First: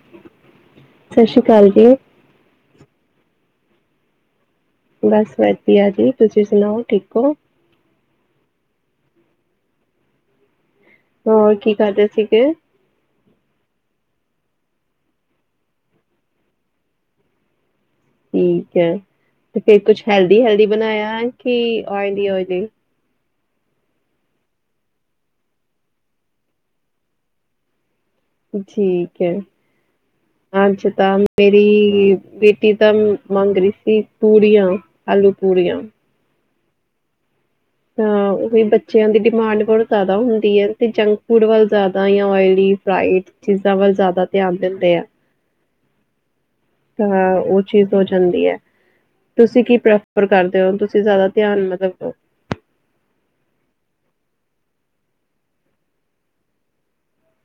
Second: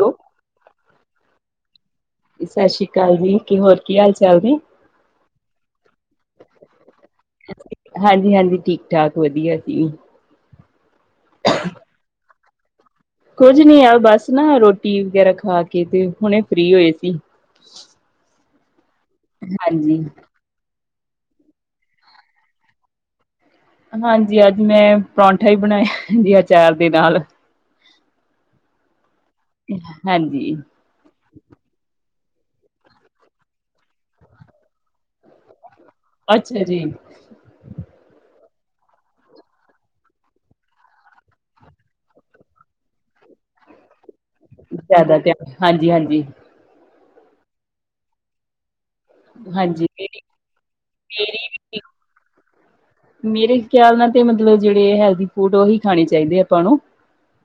Hello ਸਤਿ ਸ੍ਰੀ ਅਕਾਲ ਜੀ ਸਸ ਸ੍ਰੀ ਕਾਲ ਜੀ, ਹੋਰ ਕੀ ਹਾਲ ਚਾਲ ਨੇ ਬਸ ਵਧੀਆ ਜੀ, ਤੁਸੀਂ ਸੁਣਾਓ ਠੀਕ ਹੋ? ਹਾਂਜੀ ਹਾਂਜੀ, ਠੀਕ ਠਾਕ, ਵਧੀਆ ਜੀ ਹੋਰ ਕੀ ਕਰਦੇ ਸੀਗੇ? ਕੁੱਝ ਨੀ ਆ ਬਸ ਨਾ ਰੋਟੀ ਵਗੈਰਾ ਖਾ ਕੇ ਤੇ ਹੁਣੇ ਫਰੀ ਹੋਏ ਸੀ ਠੀਕ ਹੈ, ਤੇ ਫੇਰ ਕੁਛ ਹਾਂਜੀ ਹੈਲਦੀ ਹੈਲਦੀ ਬਨਾਇਆ ਕਿ ਓਇਲੀ ਓਇਲੀ ਹਾਂਜੀ, ਅੱਜ ਮੈਂ ਪਰੌਂਠਾ ਹੀ ਬਣਾਇਆ ਜੀ ਅਚਾਰ ਦੇ ਨਾਲ ਠੀਕ ਹੈ ਹਾਂਜੀ [unintelligible] ਮੇਰੀ ਬੇਟੀ ਤਾਂ ਮੰਗ ਰਹੀ ਸੀ, ਪੂੜੀਆਂ, ਆਲੂ ਪੂੜੀਆਂ ਅੱਛਾ ਜੀ ਹਾ, ਉਹੀ ਬੱਚਿਆਂ ਦੀ ਡਿਮਾਂਡ ਬਹੁਤ ਜ਼ਿਆਦਾ ਹੁੰਦੀ ਹੈ ਤੇ ਜੰਕ ਫੂਡ ਵੱਲ ਜ਼ਿਆਦਾ ਯਾ ਓਇਲੀ ਫਰਾਈਡ ਚੀਜ਼ਾਂ ਵਲ ਜ਼ਿਆਦਾ ਧਿਆਨ ਦਿ ਜ਼ਿਆਦਾ ਧਆਨ, ਹਾਂਜੀ ਹਾਂਜੀ ਤਾਂ ਉਹ ਚੀਜ਼ ਹੋ ਜਾਂਦੀ ਹੈ, ਤੁਸੀਂ ਕੀ ਹਾਂਜੀ ਪਰੇਫ ਮੇਰੀ ਫਰ ਕਰਦੇ ਹੋ, ਤੁਸੀਂ ਜ਼ਿਆਦਾ ਮੇਰੀ ਧਿਆਨ ਮਤਲਬ ਮੇਰੇ ਖਿਆਲ ਨਾਲ ਤੇ ਮਤਲਬ ਜੇਹੜੇ ਹੈਲਦੀ ਫੂਡ ਉਹੀ ਖਾਣੇ ਚਾਹੀਦੇ ਆਪਾਂ ਨੂੰ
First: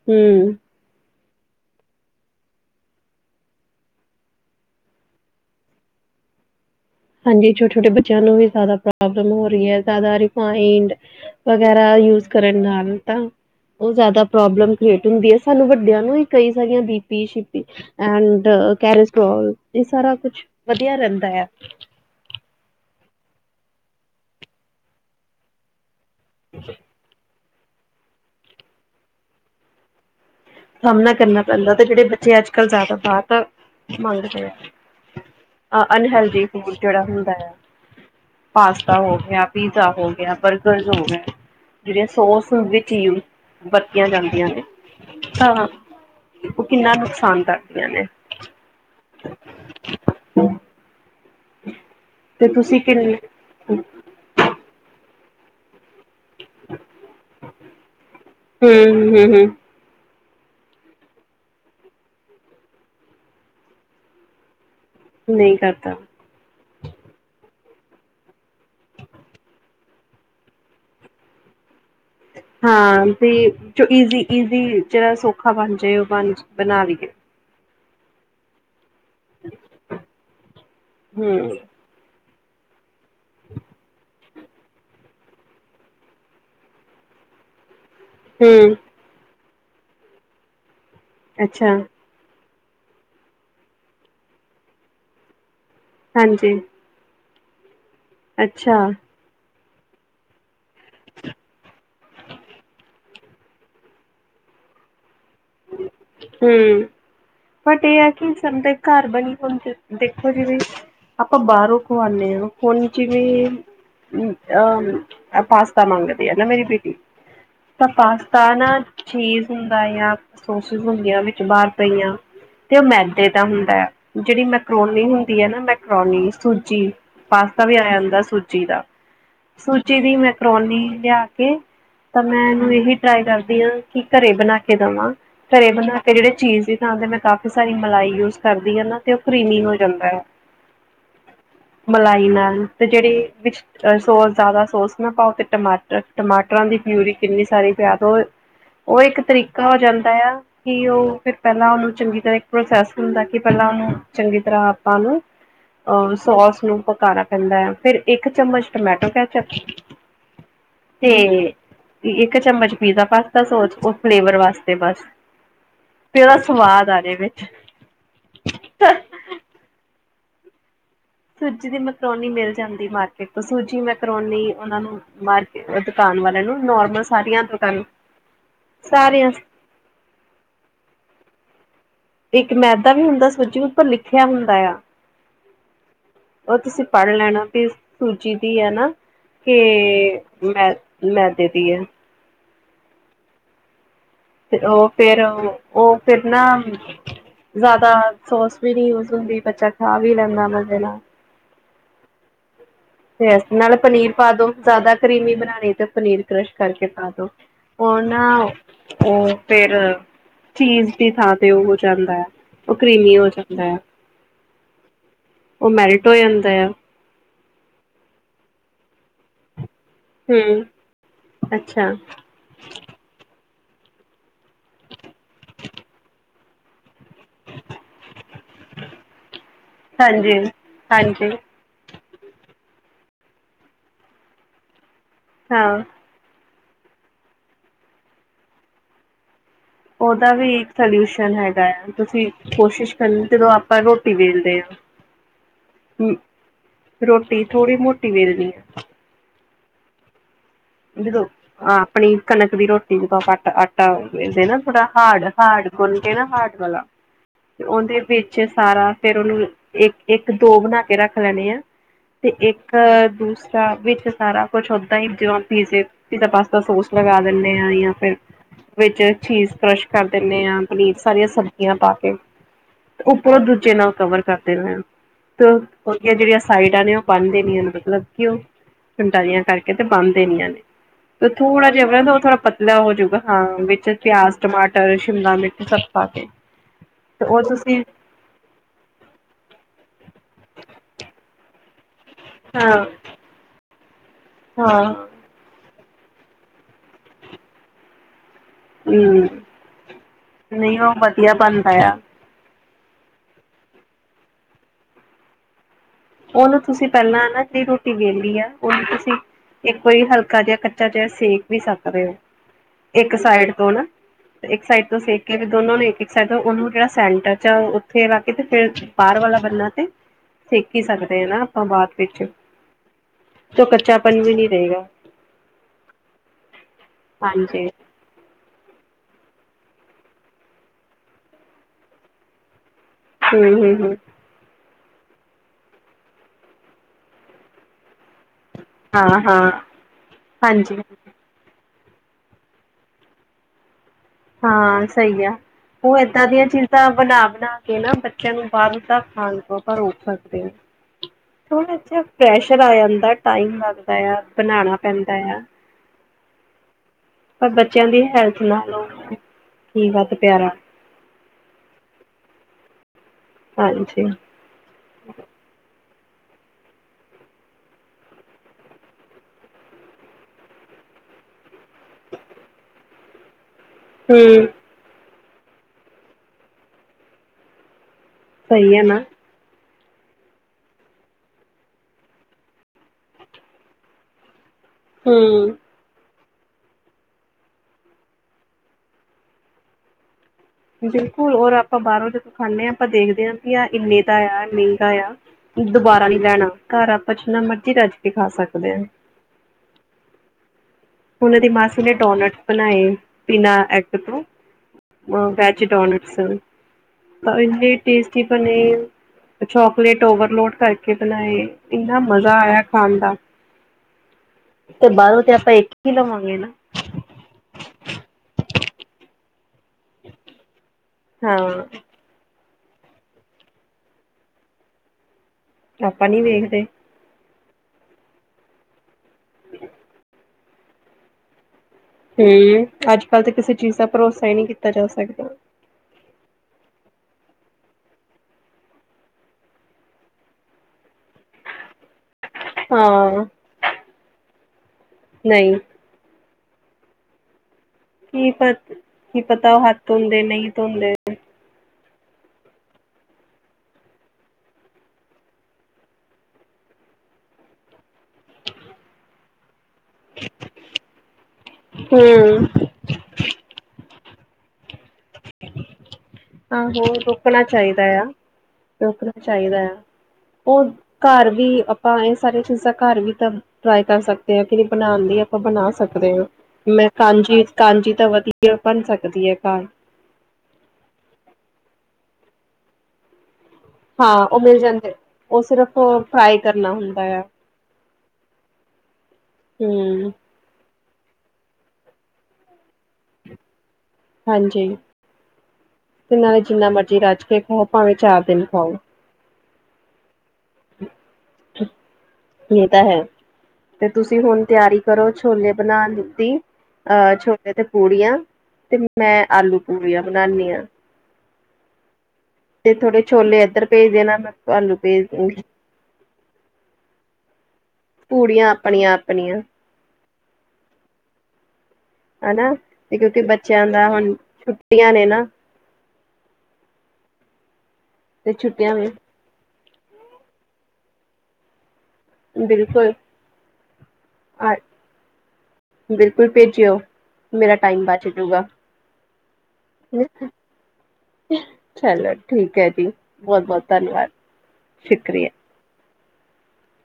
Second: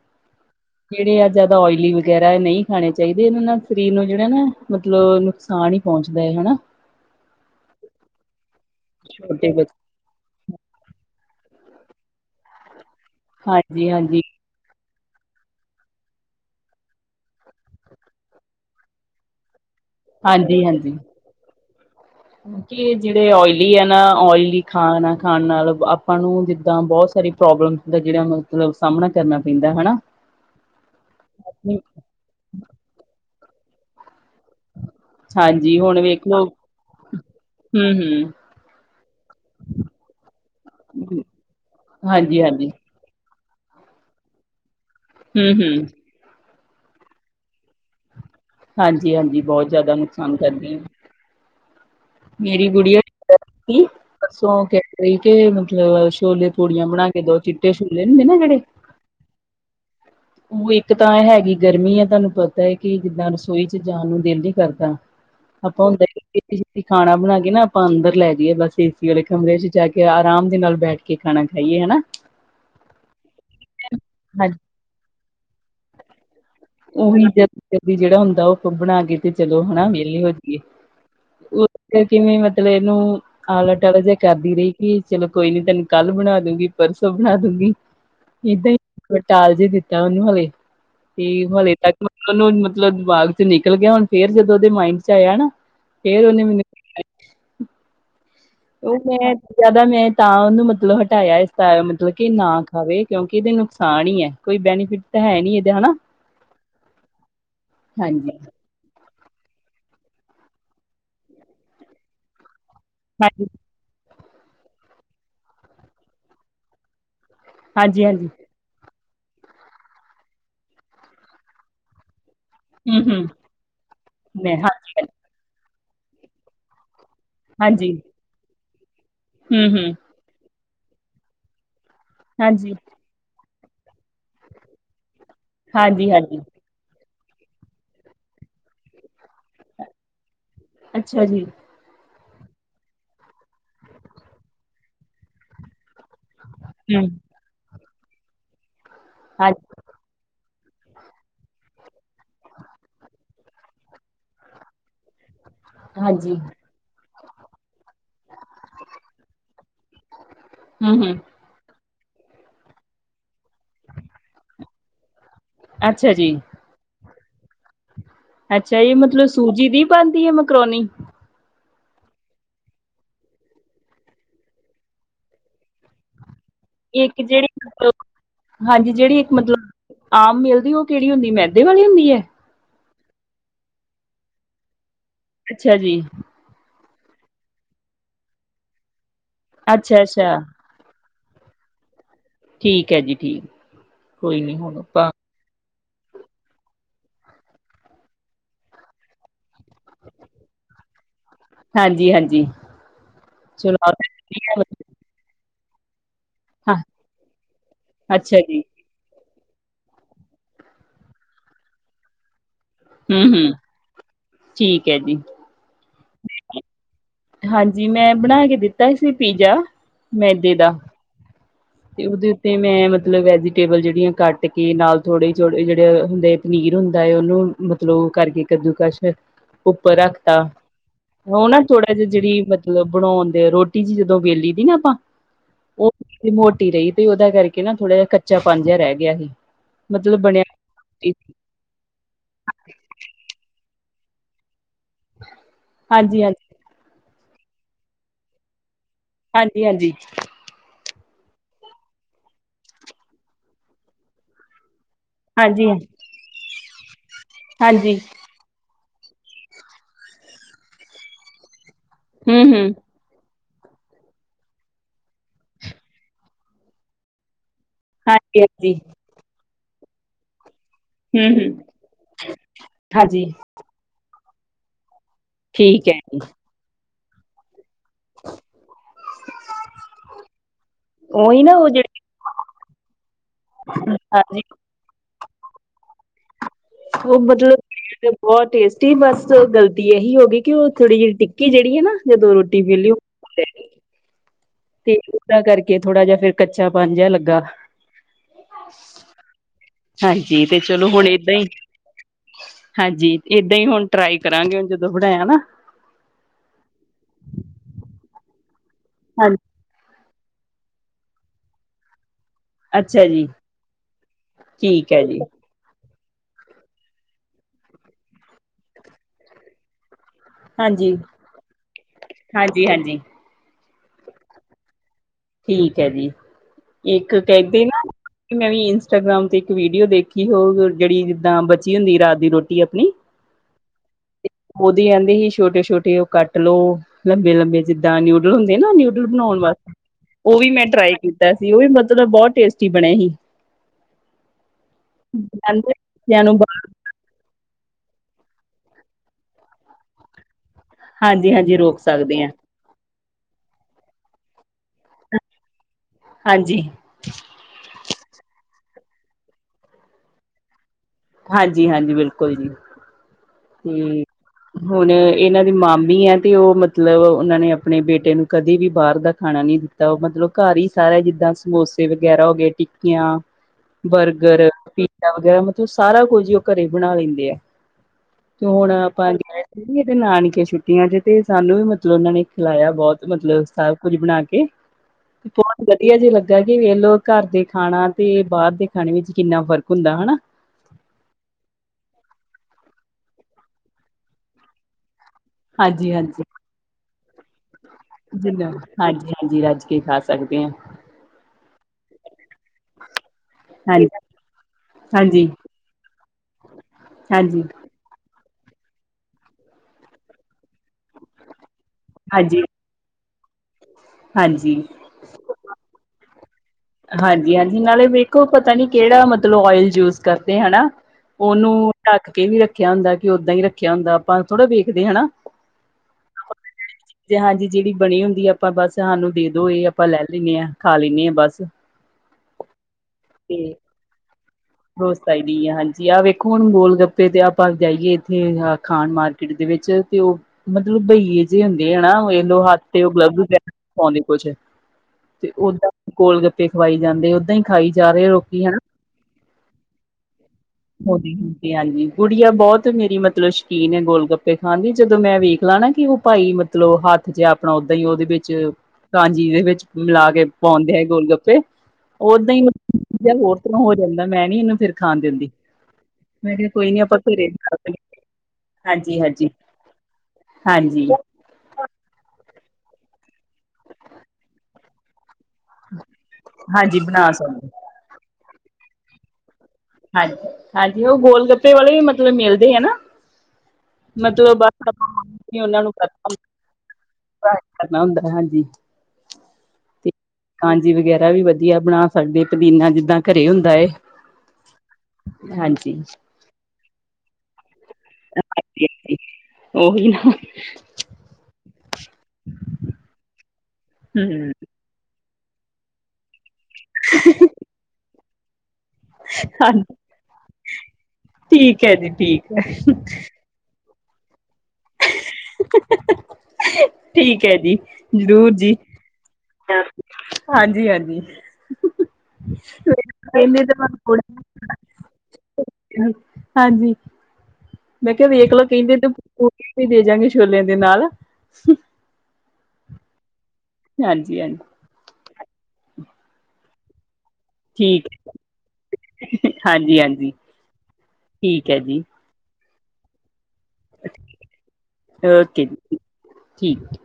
ਹਮ ਜਿਹੜੇ ਆ ਜਿਆਦਾ ਓਇਲੀ ਵਗੈਰਾ ਨਹੀਂ ਖਾਣੇ ਚਾਹੀਦੇ ਇਹਦੇ ਨਾਲ ਸਰੀਰ ਨੂੰ ਜਿਹੜਾ ਨਾ ਮਤਲਬ ਨੁਕਸਾਨ ਹੀ ਪਹੁੰਚਦੇ, ਹੇਨਾ ਹਾਂਜੀ, ਛੋਟੇ ਛੋਟੇ ਬੱਚਿਆਂ ਨੂੰ ਵੀ ਜ਼ਿਆਦਾ ਪ੍ਰੋਬਲਮ ਹੋ ਛੋਟੇ ਰਹੀ ਬੱਚੇ ਹੈ। ਜਿਆਦਾ ਰਿਫਾਇਡ ਵਗੈਰਾ ਯੂਜ ਕਰਨ ਨਾਲ ਤਾਂ, ਹਾਂਜੀ ਉਹ ਹਾਂਜੀ ਜ਼ਿਆਦਾ ਪ੍ਰੋਬਲਮ ਕ੍ਰੀਏਟ ਹੁੰਦੀ ਹੈ, ਸਾਨੂੰ ਵੱਡਿਆਂ ਨੂੰ, ਵੀ ਕਈ ਸਾਰੀਆਂ ਬੀਪੀ, ਸ਼ਪੀ। ਐਂਡ ਕੈਰੇਸਟੋਲ, ਇਹ ਸਾਰਾ ਕੁਛ ਵਧੀਆ ਰਹਿੰਦਾ ਆ ਕ ਜਿਹੜੇ ਓਇਲੀ ਆ ਨਾ ਓਇਲੀ ਖਾਣਾ ਖਾਣ ਨਾਲ ਆਪਾਂ ਨੂੰ ਜਿੱਦਾਂ ਬਹੁਤ ਸਾਰੀ ਪ੍ਰੋਬਲਮ ਦਾ ਜਿਹੜਾ ਮਤਲਬ ਸਾਹਮਣਾ ਕਰਨਾ ਪੈਂਦਾ ਹਨਾ। ਸਾਹਮਣਾ ਕਰਨਾ ਪੈਂਦਾ ਤੇ ਜਿਹੜੇ ਬੱਚੇ ਅੱਜ ਕੱਲ੍ਹ ਜ਼ਿਆਦਾ ਬਾਹਰ ਦਾ ਮੰਗਦੇ ਆ। ਹਾਂਜੀ ਆਹ ਹੁਣ ਅਨਹਲਦੀ ਫੂਡ ਜਿਹੜਾ ਹੁੰਦਾ ਆ ਹੂੰ ਪਾਸਤਾ ਹੋ ਗਿਆ, ਪੀਜ਼ਾ ਹੋ ਗਿਆ, ਬਰਗਰਜ਼ ਹੋ, ਗਿਆਏ। ਜਿਹੜੀਆਂ ਹਾਂਜੀ ਸੋਸ ਹਾਂਜੀ ਦੇ ਚ ਵਰਤੀਆਂ ਜਾਂਦੀਆਂ ਨੇ ਹਮ ਤਾਂ ਹਮ ਉਹ ਕਿੰਨਾ ਨੁਕਸਾਨ ਕਰਦੀਆਂ ਨੇ ਹਾਂਜੀ ਹਾਂਜੀ, ਬਹੁਤ ਜ਼ਿਆਦਾ ਨੁਕਸਾਨ ਕਰਦੇ, ਤੇ ਮੇਰੀ ਤੁਸੀਂ ਗੂੜੀ ਕਿੰਨ ਕੀ ਪਰਸੋਂ ਕਹਿ ਰਹੀ ਕਿ ਮਤਲਬ ਛੋਲੇ ਪੂੜੀਆਂ ਬਣਾ ਕੇ ਦੋ ਚਿੱਟੇ ਛੋਲੇ ਹੁੰਦੇ ਨਾ ਜਿਹੜੇ ਹੂੰ ਹੂੰ ਹੂੰ ਉਹ ਇੱਕ ਤਾਂ ਹੈਗੀ ਗਰਮੀ ਏ ਤੁਹਾਨੂੰ ਪਤਾ ਏ ਕਿ ਜਿੱਦਾਂ ਰਸੋਈ ਚ ਜਾਣ ਨੂੰ ਦਿਲ ਨੀ ਕਰਦਾ ਨਹੀਂ ਆਪਾਂ ਕਰਦਾ। ਹੁੰਦਾ ਖਾਣਾ ਬਣਾ ਕੇ ਨਾ ਆਪਾਂ ਅੰਦਰ ਲੈ ਜਾਈਏ ਬਸ ਏਸੀ ਵਾਲੇ ਕਮਰੇ ਚ ਜਾ ਕੇ ਆਰਾਮ ਦੇ ਨਾਲ ਬੈਠ ਕੇ ਖਾਣਾ ਖਾਈਏ ਹਨਾ ਹਾਂ ਤੇ ਜੋ ਈਜ਼ੀ ਹਾਂਜੀ ਈਜ਼ੀ ਜਿਹੜਾ ਸੌਖਾ ਬਣ ਜਾਏ ਉਹ ਬਣ ਜਾ ਉਹੀ ਜਲਦੀ ਜਲਦੀ ਜਿਹੜਾ ਹੁੰਦਾ ਉਹ ਬਣਾ ਕੇ ਤੇ ਚਲੋ ਹੈਾ ਵਿਹਲੀ ਹੋ ਜਾਗੀ ਹੂੰ ਕਰ ਕਿਵੇਂ ਮਤਲਬ ਇਹਨੂੰ ਆਲਾ ਟਾਲੇ ਜਿਹਾ ਕਰਦੀ ਰਹੀਗੀ ਚਲੋ ਕੋਈ ਨੀ ਤੈਨੂੰ ਕੱਲ ਬਣਾ ਦੂੰਗੀ ਪਰਸੋਂ ਬਣਾ ਦੂੰਗੀ ਏਦਾਂ ਹੂੰ। ਹੀ ਟਾਲ ਜੇ ਦਿੱਤਾ ਉਹਨੂੰ ਹਲੇ ਤੇ ਹਲੇ ਅੱਛਾ ਤੱਕ ਉਹਨੂੰ ਮਤਲਬ ਦਿਮਾਗ ਚ ਨਿਕਲ ਗਿਆ ਹੁਣ ਫੇਰ ਜਦੋਂ ਉਹਦੇ ਮਾਇੰਡ ਚ ਆਇਆ ਨਾ ਫ਼ੇਰ ਉਹਨੇ ਹਾਂਜੀ ਮੈਨੂੰ ਅੱਛਾ। ਉਹ ਮੈਂ ਜ਼ਿਆਦਾ ਮੈਂ ਤਾਂ ਉਹਨੂੰ ਮਤਲਬ ਹਟਾਇਆ ਇਸ ਤ ਮਤਲਬ ਕਿ ਨਾ ਖਾਵੇ ਕਿਉਂਕਿ ਇਹਦੇ ਨੁਕਸਾਨ ਈ ਐ ਕੋਈ ਬੈਨੀਫਿਟ ਤਾਂ ਹੈ ਨੀ ਇਹਦਾ ਹਨਾ ਹੂੰ ਬਟ ਇਹ ਆ ਕਿ ਹਾਂਜੀ ਸਮਦੇ ਘਰ ਬਣੀ ਹੋਣ ਦੇਖੋ ਜਿਵੇਂ ਆਪਾਂ ਬਾਹਰੋਂ ਕਰਵਾਉਂਦੇ ਹਾਂ ਹੁਣ ਹਾਂਜੀ ਜਿਵੇਂ ਅਹ ਪਾਸਤਾ ਮੰਗਦੀ ਆ ਨਾ ਮੇਰੀ ਬੇਟੀ ਤਾਂ ਹਾਂਜੀ ਹਾਂਜੀ ਪਾਸਤਾ ਨਾ [unintelligible] ਹੁੰਦਾ ਆ ਹੁੰਦੀਆਂ ਵਿੱਚ ਬਾਹਰ ਪਈਆਂ ਤੇ ਉਹ ਹਮ ਹਮ ਮੈਦੇ ਦਾ ਹੁੰਦਾ ਹੈ ਜਿਹੜੀ ਮੈਂ ਹਾਂਜੀ ਮੈਕਰੋਨੀ ਹ ਨਾ ਮੈਕਰੋਨੀ ਸੂਜੀ ਪਾਸਤਾ ਵੀ ਆ ਹਾਂਜੀ ਜਾਂਦਾ ਸੂਜੀ ਦਾ ਹਮ ਹਮ ਸੂਜੀ ਦੀ ਮੈਂਕਰੋਨੀ ਲਿਆ ਕੇ ਤਾਂ ਮੈਂ ਇਹਨੂੰ ਹਾਂਜੀ ਇਹੀ ਟਰਾਈ ਕਰਦੀ ਹਾਂ ਕਿ ਘਰੇ ਬਣਾ ਕੇ ਦੇਵਾਂ ਘਰੇ ਬਣਾ ਹਾਂਜੀ ਕੇ ਜਿਹੜੇ ਹਾਂਜੀ ਚੀਜ਼ ਨਾਲ ਮੈਂ ਕਾਫ਼ੀ ਸਾਰੀ ਮਲਾਈ ਯੂਜ ਕਰਦੀ ਹਾਂ ਨਾ ਤੇ ਉਹ ਕਰੀਮੀ ਹੋ ਜਾਂਦਾ ਹੈ ਅੱਛਾ ਜੀ ਮਲਾਈ ਨਾਲ ਤੇ ਜਿਹੜੇ ਵਿੱਚ ਸੋਸ ਜ਼ਿਆਦਾ ਸੋਸ ਮੈਂ ਪਾਓ ਤੇ ਟਮਾਟਰ ਟਮਾਟਰਾਂ ਦੀ ਹਮ ਪਿਊਰੀ ਕਿੰਨੀ ਸਾਰੀ ਪਿਆ ਉਹ ਇੱਕ ਹਾਂ ਤਰੀਕਾ ਹੋ ਜਾਂਦਾ ਆ ਕਿ ਉਹ ਫਿਰ ਪਹਿਲਾਂ ਉਹਨੂੰ ਚੰਗੀ ਤਰ੍ਹਾਂ ਇੱਕ ਪ੍ਰੋਸੈਸ ਹੁੰਦਾ ਕਿ ਪਹਿਲਾਂ ਉਹਨੂੰ ਚੰਗੀ ਤਰ੍ਹਾਂ ਆਪਾਂਨੂੰ ਅ ਹਾਂਜੀ ਸੋਸ ਨੂੰ ਪਕਾਣਾ [unintelligible] ਫਿਰ ਇੱਕ ਚਮਚ ਟਮੈਟੋ ਕੈਚਅਪ ਹਮ ਤੇ ਹਮ ਇੱਕ ਚਮਚ ਪੀਜ਼ਾ ਪਾਸਤਾ ਸੋਸ ਫਲੇਵਰ ਵਾਸਤੇ ਬਸ ਅੱਛਾ ਤੇ ਜੀ ਉਹਦਾ ਸਵਾਦ ਆ ਜ ਵਿੱਚ ਅੱਛਾ ਇਹ ਮਤਲਬ ਸੂਜੀ ਦੀ ਬਣਦੀ ਹੈ ਮਕਰੋਨੀ ਸੂਜੀ ਦੀ ਮੈਕਰੋਨੀ ਮਿਲ ਜਾਂਦੀ ਮਾਰਕੀਟ ਤੋਂ ਸੂਜੀ ਮੈਕਰੋਨੀ ਉਹਨਾ ਨੂੰ ਮਾਰਕ ਦੁਕਾਨ ਵਾਲਿਆਂ ਨੂੰ ਨੋਰਮਲ ਇੱਕ ਸਾਰੀਆਂ ਜਿਹੜੀ ਦੁਕਾਨਾਂ ਮਤਲਬ ਹਾਂਜੀ ਜਿਹੜੀ ਸਾਰੀਆਂ ਇੱਕ ਮਤਲਬ ਆਮ ਮਿਲਦੀ ਉਹ ਕਿਹੜੀ ਹੁੰਦੀ ਮੈਦੇ ਵਾਲੀ ਹੁੰਦੀ ਏ ਇੱਕ ਮੈਦਾ ਵੀ ਹੁੰਦਾ ਸਚੀ ਉੱਪਰ ਲਿਖਿਆ ਹੁੰਦਾ ਆ ਅੱਛਾ ਜੀ ਉਹ ਤੁਸੀਂ ਪੜ੍ਹ ਲੈਣਾ ਵੀ ਸੂਜੀ ਦੀ ਹੈ ਨਾ ਅੱਛਾ ਕਿ ਅੱਛਾ ਮੈਂ ਮੈਦੇ ਦੀ ਐ ਠੀਕ ਹੈ ਜੀ ਠੀਕ ਕੋਈ ਨੀ ਹੁਣ ਉਹ ਆਪਾਂ ਫੇਰ ਉਹ ਫੇਿਰ ਨਾ ਜ਼ਿਆਦਾ ਸੋਸ ਵੀ ਨੀ ਯੂਜ ਹੁੰਦੀ ਬੱਚਾ ਖਾ ਵੀ ਲੈਂਦਾ ਮਜੇ ਨਾਲ ਹਾਂਜੀ ਹਾਂਜੀ ਤੇ ਇਸ ਨਾਲ ਚਲੋ ਪਨੀਰ ਪਾ ਦੋ, ਜ਼ਿਆਦਾ ਕਰੀਮੀ ਬਣਾਣੀ ਤੇ ਪਨੀਰ ਕ੍ਰਸ਼ ਹਾਂ ਕਰਕੇ ਪਾ ਦੋ। ਉਹ ਨਾ ਅੱਛਾ ਜੀ ਉਹ ਫੇਰ ਚੀਜ਼ ਦੀ ਥਾਂ ਤੇ ਉਹ ਹੋ ਜਾਂਦਾ ਐ। ਉਹ ਕਰੀਮੀ ਹੂੰ ਹੋ ਹੂੰ ਜਾਂਦਾ ਐ। ਠੀਕ ਹੈ ਜੀ ਉਹ ਮੈਲਟ ਹੋ ਜਾਂਦਾ ਐ। ਹਾਂਜੀ, ਮੈਂ ਬਣਾ ਕੇ ਦਿੱਤਾ ਸੀ ਪੀਜ਼ਾ ਮੈਦੇ ਹੂੰ ਦਾ ਅੱਛਾ ਤੇ ਉਹਦੇ ਤੇ ਮੈਂ ਮਤਲਬ ਵੈਜੀਟੇਬਲ ਜਿਹੜੀਆਂ ਕੱਟ ਕੇ ਨਾਲ ਥੋੜੇ ਜਿਹੜੇ ਹੁੰਦੇ ਆ ਪਨੀਰ ਹੁਣ ਦਾ ਉਹਨੂੰ ਮਤਲਬ ਉਹ ਕਰਕੇ ਕੱਦੂ ਕਸ਼ ਉੱਪਰ ਹਾਂਜੀ ਰੱਖਤਾ, ਹਾਂਜੀ ਉਹ ਨਾ ਥੋੜਾ ਜਿਹਾ ਜਿਹੜੀ ਮਤਲਬ ਬਣਾਉਣ ਦੇ ਆ ਰੋਟੀ ਜਿਹੀ ਜਦੋਂ ਵੇਲੀ ਦੀ ਨਾ ਆਪਾਂ ਹਾਂ। ਉਹ ਮੋਟੀ ਰਹੀ ਤੇ ਉਹਦਾ ਕਰਕੇ ਨਾ ਥੋੜਾ ਜਿਹਾ ਕੱਚਾ ਪੰਣ ਜਿਹਾ ਰਹਿ ਗਿਆ ਸੀ। ਮਤਲਬ ਉਹਦਾ ਬਣਿਆ ਵੀ ਇੱਕ ਸੋਲਿਊਸ਼ਨ ਹੈਗਾ। ਤੁਸੀਂ ਕੋਸ਼ਿਸ਼ ਕਰਨੀ ਜਦੋਂ ਆਪਾਂ ਰੋਟੀ ਵੇਲਦੇ ਹਾਂ। ਹਮ ਹਾਂਜੀ ਹਾਂਜੀ ਰੋਟੀ ਥੋੜੀ ਮੋਟੀ ਵੇਲਣੀ ਆ। ਹਾਂਜੀ-ਹਾਂਜੀ। ਜਦੋਂ ਆਪਣੀ ਕਣਕ ਦੀ ਰੋਟੀ ਜਦੋਂ ਆਪਾਂ ਆਟ ਆਟਾ ਵੇਲਦੇ ਨਾ ਥੋੜਾ ਹਾਂਜੀ ਹਾਰਡ-ਹਾਰਡ ਗੁੰਣ ਕੇ ਨਾ ਹਾਰਡ ਵਾਲਾ ਤੇ ਹਾਂਜੀ ਉਹਦੇ ਵਿੱਚ ਪੇ ਸਾਰਾ ਫੇਰ ਉਹਨੂੰ ਇੱਕ-ਇੱਕ ਢੋ ਬਣਾ ਕੇ ਰੱਖ ਲੈਣੇ ਆ। ਤੇ ਹੂੰ ਹੂੰ ਇੱਕ ਦੂਸਰਾ ਵਿੱਚ ਸਾਰਾ ਕੁਛ ਓਦਾਂ ਹੀ ਜ ਪੀੇਜੇ ਪੀਜ਼ਾ ਪਾਸਤਾ ਸੋਸ ਲਗਾ ਦਿੰਦੇ ਆ ਜਾਂ ਫੇਰ ਹਾਂਜੀ ਹਾਂਜੀ ਵਿੱਚ ਚੀਜ਼ ਕਰਸ਼ ਕਰ ਦਿੰਦੇ ਹਾਂ, ਪਨੀਰ ਸਾਰੀਆਂ ਹੂੰ ਹੂੰ ਸਬਜ਼ੀਆਂ ਪਾ ਕੇ ਹਾਂਜੀ ਉੱਪਰੋਂ ਦੁੱਧ ੱਚੇ ਨਾਲ ਕਵਰ ਕਰ ਦੇਣਾ ਆ ਤੇ ਠੀਕ ਹੈ ਉਹਦੀਆਂ ਜੀ। ਜਿਹੜੀਆਂ ਸਬ ਸਾਈਡਾਂ ਨੇ ਉਹ ਬੰਨ ਦੇਣੀਆਂ ਨੇ ਮਤਲਬ ਕਿ ਉਹ [unintelligible] ਕਰਕੇ ਤੇ ਬੰਨ ਦੇਣੀਆਂ ਨੇ, ਤੇ ਉਹੀ ਨਾ ਉਹ ਥੋੜਾ ਜਿਹਾ ਉਹਦਾ ਉਹ ਥੋੜਾ ਪਤਲਾ ਹੋਜੂਗਾ ਹਾਂ ਵਿੱਚ ਜਿਹੜੇ ਪਿਆਜ ਹਾਂਜੀ ਟਮਾਟਰ ਅ ਸ਼ਿਮਲਾ ਵਿੱਚ ਸਭ ਪਾ ਕੇ ਉਹ ਤੇ ਬਦਲ ਤੁਸੀਂ ਚਿ ਬਹੁਤ ਟੇਸਟੀ ਬਸ ਗ਼ਲਤੀ ਇਹੀ ਹੋ ਗਈ ਕਿ ਉਹ ਥੋੜ੍ਹੀ ਜਿਹੀ ਟਿੱਕੀ ਜਿਹੜੀ ਐ ਨਾ, ਜਦੋਂ ਰੋਟੀ ਹਾਂ ਵੇਲੀ ਹਾਂ ਤੇ ਓਦਾਂ ਕਰਕੇ ਥੋੜਾ ਜਿਹਾ ਫੇਰ ਕੱਚਾ ਪੰਨ ਜਿਹਾ ਲੱਗਾ। ਹੂੰ ਹਾਂਜੀ ਤੇ ਨਹੀਂ ਚਲੋ ਉਹ ਹੁਣ ਵਧੀਆ ਏਦਾਂ ਈ ਬਣਦਾ ਆ। ਹਾਂਜੀ, ਏਦਾਂ ਹੀ ਹੁਣ ਟਰਾਈ ਕਰਾਂਗੇ ਹੁਣ ਜਦੋਂ ਬਣਾਇਆ ਨਾ। ਉਹਨੂੰ ਤੁਸੀਂ ਪਹਿਲਾਂ ਨਾ ਜਿਹੜੀ ਰੋਟੀ ਵੇਲੀ ਆ ਉਹਨੂੰ ਹਾਂਜੀ। ਇੱਕ ਕੋਈ ਹਲਕਾ ਜਿਹਾ ਕੱਚਾ ਜਿਹਾ ਸੇਕ ਵੀ ਸਕਦੇ ਹੋ। ਅੱਛਾ ਇੱਕ ਜੀ ਸਾਈਡ ਤੋਂ ਨਾ ਇੱਕ ਸਾਈਡ ਠੀਕ ਤੋਂ ਹੈ ਜੀ ਸੇਕ ਦੋਨਾਂ ਨੇ ਇੱਕ-ਇੱਕ ਸਾਈਡ ਉਹਨੂੰ ਜਿਹੜਾ ਸੈਂਟਰ ਚ ਉੱਥੇ ਰੱਖ ਕੇ ਤੇ ਫਿਰ ਬਾਹਰ ਵਾਲਾ ਬੰਨਾ ਤੇ ਕੀ ਹਾਂਜੀ ਸਕਦੇ ਆ ਨਾ ਆਪਾਂ ਬਾਅਦ ਵਿੱਚ ਹਾਂਜੀ ਹਾਂਜੀ ਤੋ ਕੱਚਾਪਨ ਵੀ ਨੀ ਰਹੇਗਾ। ਠੀਕ ਐ ਜੀ, ਇੱਕ ਕਹਿ ਕੇ ਹਾਂਜੀ ਨਾ ਮੈਂ ਵੀ ਇੰਸਟਾਗ੍ਰਾਮ ਤੇ ਇੱਕ ਵੀਡੀਓ ਦੇਖੀ ਹੋਊ, ਜਿਹੜੀ ਜਿੱਦਾਂ ਬਚੀ ਹੁੰਦੀ ਰਾਤ ਦੀ ਰੋਟੀ ਆਪਣੀ ਹੂੰ-ਹੂੰ-ਹੂੰ। ਉਹਦੀ ਕਹਿੰਦੀ ਸੀ ਛੋਟੇ-ਛੋਟੇ ਉਹ ਕੱਟ ਲੋੋ ਲੰਬੇ-ਲੰਬੇ ਜਿੱਦਾਂ ਨਿਊਡਲ ਹੁੰਦੇ ਨਾ, ਨਿਊਡਲ ਹਾਂ ਬਣਾਉਣ ਹਾਂ ਵਾਸਤੇ, ਉਹ ਵੀ ਮੈਂ ਹਾਂਜੀ ਟਰਾਈ ਕੀਤਾ ਸੀ, ਉਹ ਵੀ ਮਤਲਬ ਬਹੁਤ ਟੇਸਟੀ ਬੰਨੇ ਸੀ। ਹਾਂ ਸਹੀ ਆ, ਕਹਿੰਦੇ ਉਹ ਬੱਚਿਆਂ ਏਦਾਂ ਨੂੰ ਦੀਆਂ ਚੀਜ਼ਾਂ ਬਣਾ-ਬਣਾ ਕੇ ਨਾ ਬੱਚਿਆਂ ਨੂੰ ਬਾਹਰ ਦਾ ਖਾਣ ਤੋਂ ਆਪਾਂ ਰੋਕ ਸਕਦੇ ਹਾਂ। ਹਾਂਜੀ-ਹਾਂਜੀ ਥੋੜਾ ਰੋਕ ਜਿਹਾ ਸਕਦੇ ਹਾਂ ਪ੍ਰੈਸ਼ਰ ਆ ਜਾਂਦਾ, ਟਾਈਮ ਲੱਗਦਾ ਆ, ਬਣਾਣਾ ਪੈਂਦਾ ਆ। ਹਾਂਜੀ। ਪਰ ਬੱਚਿਆਂ ਦੀ ਹੈਲਥ ਨਾਲ ਕੀ ਵੱਕਤ ਪਿਆਰਾ। ਹਾਂਜੀ-ਹਾਂਜੀ, ਬਿਲਕੁਲ ਜੀ ਹਾਂਜੀ, ਠੀਕ। ਹੁਣ ਇਹਨਾਂ ਦੀ ਮਾਮੀ ਐ ਤੇ, ਉਹ ਮਤਲਬ ਉਹਨਾਂ ਨੇ ਆਪਣੇ ਬੇਟੇ ਨੂੰ ਕਦੇ ਵੀ ਬਾਹਰ ਦਾ ਖਾਣਾ ਨੀ ਦਿੱਤਾ। ਤਾਂ ਮਤਲਬ ਘਰ ਹੀ ਸਾਰੇ ਜਿੱਦਾਂ, ਸਮੋਸੇ ਵਗੈਰਾ ਹੋ ਗਏ ਟਿੱਕੀਆਂ ਹ ਬਰਗਰ, ਪੀਜ਼ਾ ਵਗੈਰਾ ਮਤਲਬ ਸਾਰਾ ਕੁਝ ਹੀ ਉਹ ਘਰੇ ਹੀ ਬਣਾ ਲੈਂਦੇ ਐ ਤੇ ਹੁਣ ਸਹੀ ਹੈ ਨਾ। ਆਪਾਂ। ਜੇਹੜੇ ਇਹਦੇ ਨਾਨਕੇ ਛੁੱਟੀਆਂ ਚ ਤੇ ਸਾਨੂੰ ਵੀ ਮਤਲਬ ਉਹਨਾਂ ਨੇ ਖਿਲਾਇਆ ਬਹੁਤ ਮਤਲਬ, ਸਭ ਕੁਝ ਬਣਾ ਕੇ। ਹੂੰ, ਬੋਹਤ ਵਧੀ ਇਹ ਜੇ ਲੱਗਾ ਕਿ ਵੇਖਲੋ ਘਰ ਦੇ ਖਾਣਾ ਤੇ ਬਾਹਰ ਦੇ ਖਾਣੇ ਵਿੱਚ ਕਿੰਨਾ ਫ਼ਰਕ ਹੁੰਦਾ, ਹੇਨਾ। ਬਿਲਕੁਲ, ਔਰ ਆਪਾਂ ਬਾਹਰੋਂ ਜਦੋਂ ਖਾਂਨੇ ਆ ਆਪਾਂ ਦੇਖਦੇ ਹਾਂ, ਵੀ ਆ ਇੰਨੇ ਦਾ ਆ ਮਹਿੰਗਾ ਆ। ਦੁਬਾਰਾ ਨੀ ਹਾਂਜੀ-ਹਾਂਜੀ ਲੈਣਾ, ਘਰ ਆਪਾਂ ਜਿਨਾ ਮਰਜੀ ਰੱਜ ਕੇ ਖਾ ਸਕਦੇ ਆ ਹਾਂਜੀ, ਰਾੱਜ ਕੇ ਖਾ ਸਕਦੇ ਹਾਂ। ਹੁਨ ਏਦੀ ਮਾਸੀ ਨੇ ਡੋਨਟ ਬਨਾਏ। ਬਿਨਾਂ ਹਾਂਜੀ, ਐਗ ਤੋਂ, ਹਾਂਜੀ, ਵੇਜ ਡੋਨਟਸ ਹਾਂਜੀ, ਟੇਸਟੀ ਬਨੇ, ਚੋਕਲੇਟ ਓਵਰਲੋਡ ਕਰਕੇ ਬਨਾਏ। ਏਨਾ ਮਜ਼ਾ ਹਾਂਜੀ, ਆਇਆ ਖਾਨ ਦਾ। ਹਾਂਜੀ। ੳ ਬਲਕ ਐ ਆਪਾਂ ਇੱਕ ਹੀ ਲਵਾਂਗੇ ਨਾ। ਹਾਂਜੀ, ਹਾਂਜੀ ਨਾਲੇ ਵੇਖੋ ਪਤਾ ਨੀ ਕਿਹੜਾ ਮਤਲਬ ਓਇਲ ਯੂਜ ਕਰਦੇ ਹੇਨਾ। ਹਾਂ ਉਹਨੂੰ ਢੱਕ ਕੇ ਵੀ ਰੱਖਿਆ ਹੁੰਦਾ, ਕਿ ਓਦਾਂ ਹੀ ਰੱਖਿਆ ਹੁੰਦਾ, ਆਪਾਂ ਥੋੜ੍ਹਾ ਵੇਖਦੇ? ਹੇਨਾ। ਆਪਾਂ ਨੀ ਵੇਖਦੇ। ਤੇ ਹਾਂਜੀ, ਜੇਹੜੀ ਬਣੀ ਹੁੰਦੀ ਆ, ਆਪਾਂ ਬਸ ਸਾਨੂੰ ਦੇ ਦੋ ਇਹ ਆਪਾਂ ਲੈ ਲੈਂਨੇ ਆ, ਖਾ ਲੈਂਨੇ ਆ, ਬਸ। ਹਮ ਅੱਜ, ਕੱਲ ਤਾਂ ਕਿਸੇ ਚੀਜ਼ ਦਾ ਭਰੋਸਾ ਹੀ ਨਹੀਂ ਕੀਤ ਭਰੋਸਾ ਈ ਨੀ ਆ, ਹ ਤੁਸੀਂ ਆਹ ਵੇਖੋ, ਹੁਣ ਗੋਲ ਗੱਪੇ ਤੇ ਆਪਾਂ ਜਾਈਏ ਇੱਥੇ ਖਾਣ ਮਾਰਕੀਟ ਦੇ ਵਿੱਚ ਤੇ, ਉਹ। ਮਤਲਬ ਬਹੀਏ ਜੇ ਹੁੰਦੇ ਹੈ ਨਾ, ਇਹ ਲੋ ਹੱਥ ਤੇ ਉਹ ਗਲੱ ਹਾਂ [unintelligible] ਪਾਉਂਦੇ ਕੁਛ ਤੇ, ਨਹੀਂ ਓਦਾਂ ਗੋਲ ਗੱਪੇ ਖਵਾਈ ਜਾਂਦੇ ਓਦਾਂ ਹੀ। ਖਾਈ ਜਾ ਰਹੇ। ਕੀ ਲੋਕੀ ਹਨਾ। ਪਤ, ਕੀ ਪਤਾ ਉਹ ਹੱਥ ਧੌਦੇਂ ਨਹੀਂ ਧੋਂਦੇ। [unintelligible] ਹਾਂਜੀ, ਗੁੜੀਆ ਬਹੁਤ ਮੇਰੀ ਮਤਲਬ ਸ਼ੌਕੀਨ ਹੈ ਗੋਲ ਗੱਪੇ ਖਾਣ ਦੀ, ਜਦੋਂ ਮੈਂ ਵੇਖ ਲਾਂ ਨਾ ਕਿ ਉਹ ਭਾਈ ਮਤ ਮਤਲਬ ਹੱਥ ਜ ਆਪਣਾ ਓਦਾਂ ਹੀ ਉਹਦੇ ਵਿੱਚ, ਕਾਂਜੀ ਦੇ ਵਿੱਚ ਮਿਲਾ ਕੇ ਪਾਉਂਦੇ ਹੈ ਗੋਲ ਗੱਪੇ ਓਦਾਂ ਹੀ ਹੂੰ। ਮ ਹੋਰ ਤਰ੍ਹਾਂ ਹੋ ਜਾਂਦਾ ਮੈਂ ਨੀ ਇਹਨੂੰ ਫੇਰ ਖਾਣ ਦਿੰਦੀ ਮੈਂ ਕਿਹਾ ਕੋਈ ਨੀ ਆਹੋ ਆਪਾਂ ਘਰੇ ਰੋਕਣਾ ਬਣਾ ਚਾਹੀਦਾ ਸਕਦੇ ਆ, ਹਾਂਜੀ ਰੋਕਣਾ ਹਾਂਜੀ ਚਾਹੀਦਾ ਆ ਉਹ ਹਾਂਜੀ ਘਰ ਵੀ ਅ ਆਪਾਂ ਇਹ ਸਾਰੀਆਂ ਚੀਜ਼ਾਂ ਘਰ ਵੀ ਤਾਂ, ਟਰਾਈ ਕਰ ਸਕਦੇ ਹਾਂ ਕਿ ਬਣਾਣ ਦੀ ਆ ਆਪਾਂ ਬਣਾ ਸਕਦੇ ਹਾਂ ਹਾਂਜੀ ਮੈਂ ਬਣਾ ਕਾਂਜੀ, ਸਕਦੇ ਕਾਂਜੀ ਤਾਂ ਵਧੀਆ, ਬਣ ਸਕਦੀ ਹੈ ਘਰ ਹਾਂਜੀ, ਹਾਂਜੀ। ਉਹ ਗੋਲ ਗੱਪੇ ਵਾਲੇ ਵੀ ਮਤਲਬ ਮਿਲਦੇ ਹੈ ਨਾ। ਹਾਂ ਮਤਲਬ ਉਹ ਮਿਲ ਬਸ ਆਪ ਜਾਂਦੇ। ਉਹ ਉਹਨਾਂ ਨੂੰ ਸਿਰਫ ਪਤਾ ਫਰਾਈ ਕਰਨਾ ਹੁੰਦਾ ਆ। ਕਰਨਾ ਹੁੰਦੇ, ਹਾਂਜੀ। ਤੇ ਹਮ। ਕਾਂਜੀ, ਵਗੈਰਾ ਵੀ ਵਧੀਆ ਬਣਾ ਸਕਦੇ ਪੁਦੀਨਾ ਜਿੱਦਾਂ ਘਰੇ ਹੁੰਦੇ ਏ। ਹਾਂਜੀ ਹਾਂਜੀ ਤੇ ਨਾਲੇ ਜਿੰਨਾ ਮਰਜ਼ੀ ਰਜ ਕੇ ਖਾਓ ਭਾਵੇਂ ਚਾਰ ਦਿਨ ਖਾਓ ਉਹੀ ਨਾ। ਇਹ ਤਾਂ ਹੈ ਤੇ ਤੁਸੀਂ ਹੂੰ ਹੁਨ ਤਿਆਰੀ ਕਰੋ ਛੋਲੇ ਬਣਾਨ ਦੀ, ਅਹ ਛੋਲੇ ਤੇ ਪੂੜੀਆਂ ਤੇ ਮੈਂ ਆਲੂ ਹਾਂਜੀ ਪੂਰੀਆਂ ਬਨਾਨੀ ਆ ਠੀਕ ਹੈ ਜੀ, ਠੀਕ। ਹੈ ਤੇ ਥੋੜੇ ਛੋਲੇ ਏਧਰ ਭੇਜ ਦੇਨਾ, ਮੈਂ ਆਲੂ ਭੇਜ ਦੂਗੀ। ਠੀਕ ਹੈ ਜੀ, ਜ਼ਰੂਰ ਜੀ ਆਪਣੀਆਂ ਆਪਣੀਆਂ ਹਾਂਜੀ, ਹਾਂਜੀ। ਹਨਾ, ਤੇ ਕਿਉਂਕਿ ਕਹਿੰਦੇ ਤਾਂ ਬੱਚੇਆਂ ਦਾ ਹੋਨ, ਮੈਂ ਛੁੱਟੀਆਂ ਨੇ ਨਾ। ਹਾਂਜੀ। ਮੈਂ ਕੇਆ ਤੇ ਵੇਖਲਓ ਛੁੱਟੀਆਂ ਕੈਂਦੇ ਵੀ ਤੇ, ਪੂੜੀ ਵੀ ਦੇਜਾਂਗੇ ਸੋ਼ਲੇਆਂ ਦੇ ਨਾਲ। ਬਿਲਕੁਲ। ਹਾਂਜੀ, ਹਾਂਜੀ। [unintelligible] ਬਿਲਕੁਲ ਭੇਜੇਓ। ਮੇਰਾ ਟਾਈਮ ਠੀਕ ਬੱਚ ਜੂਗਾ, ਹਾਂਜੀ ਹਾਂਜੀ ਠੀਕ ਹੈ ਜੀ ਚਲੋ। ਠੀਕ ਐ ਜੀ, ਬੋਤ, ਬੋਤ। ਓਕੇ ਜੀ, ਠੀਕ।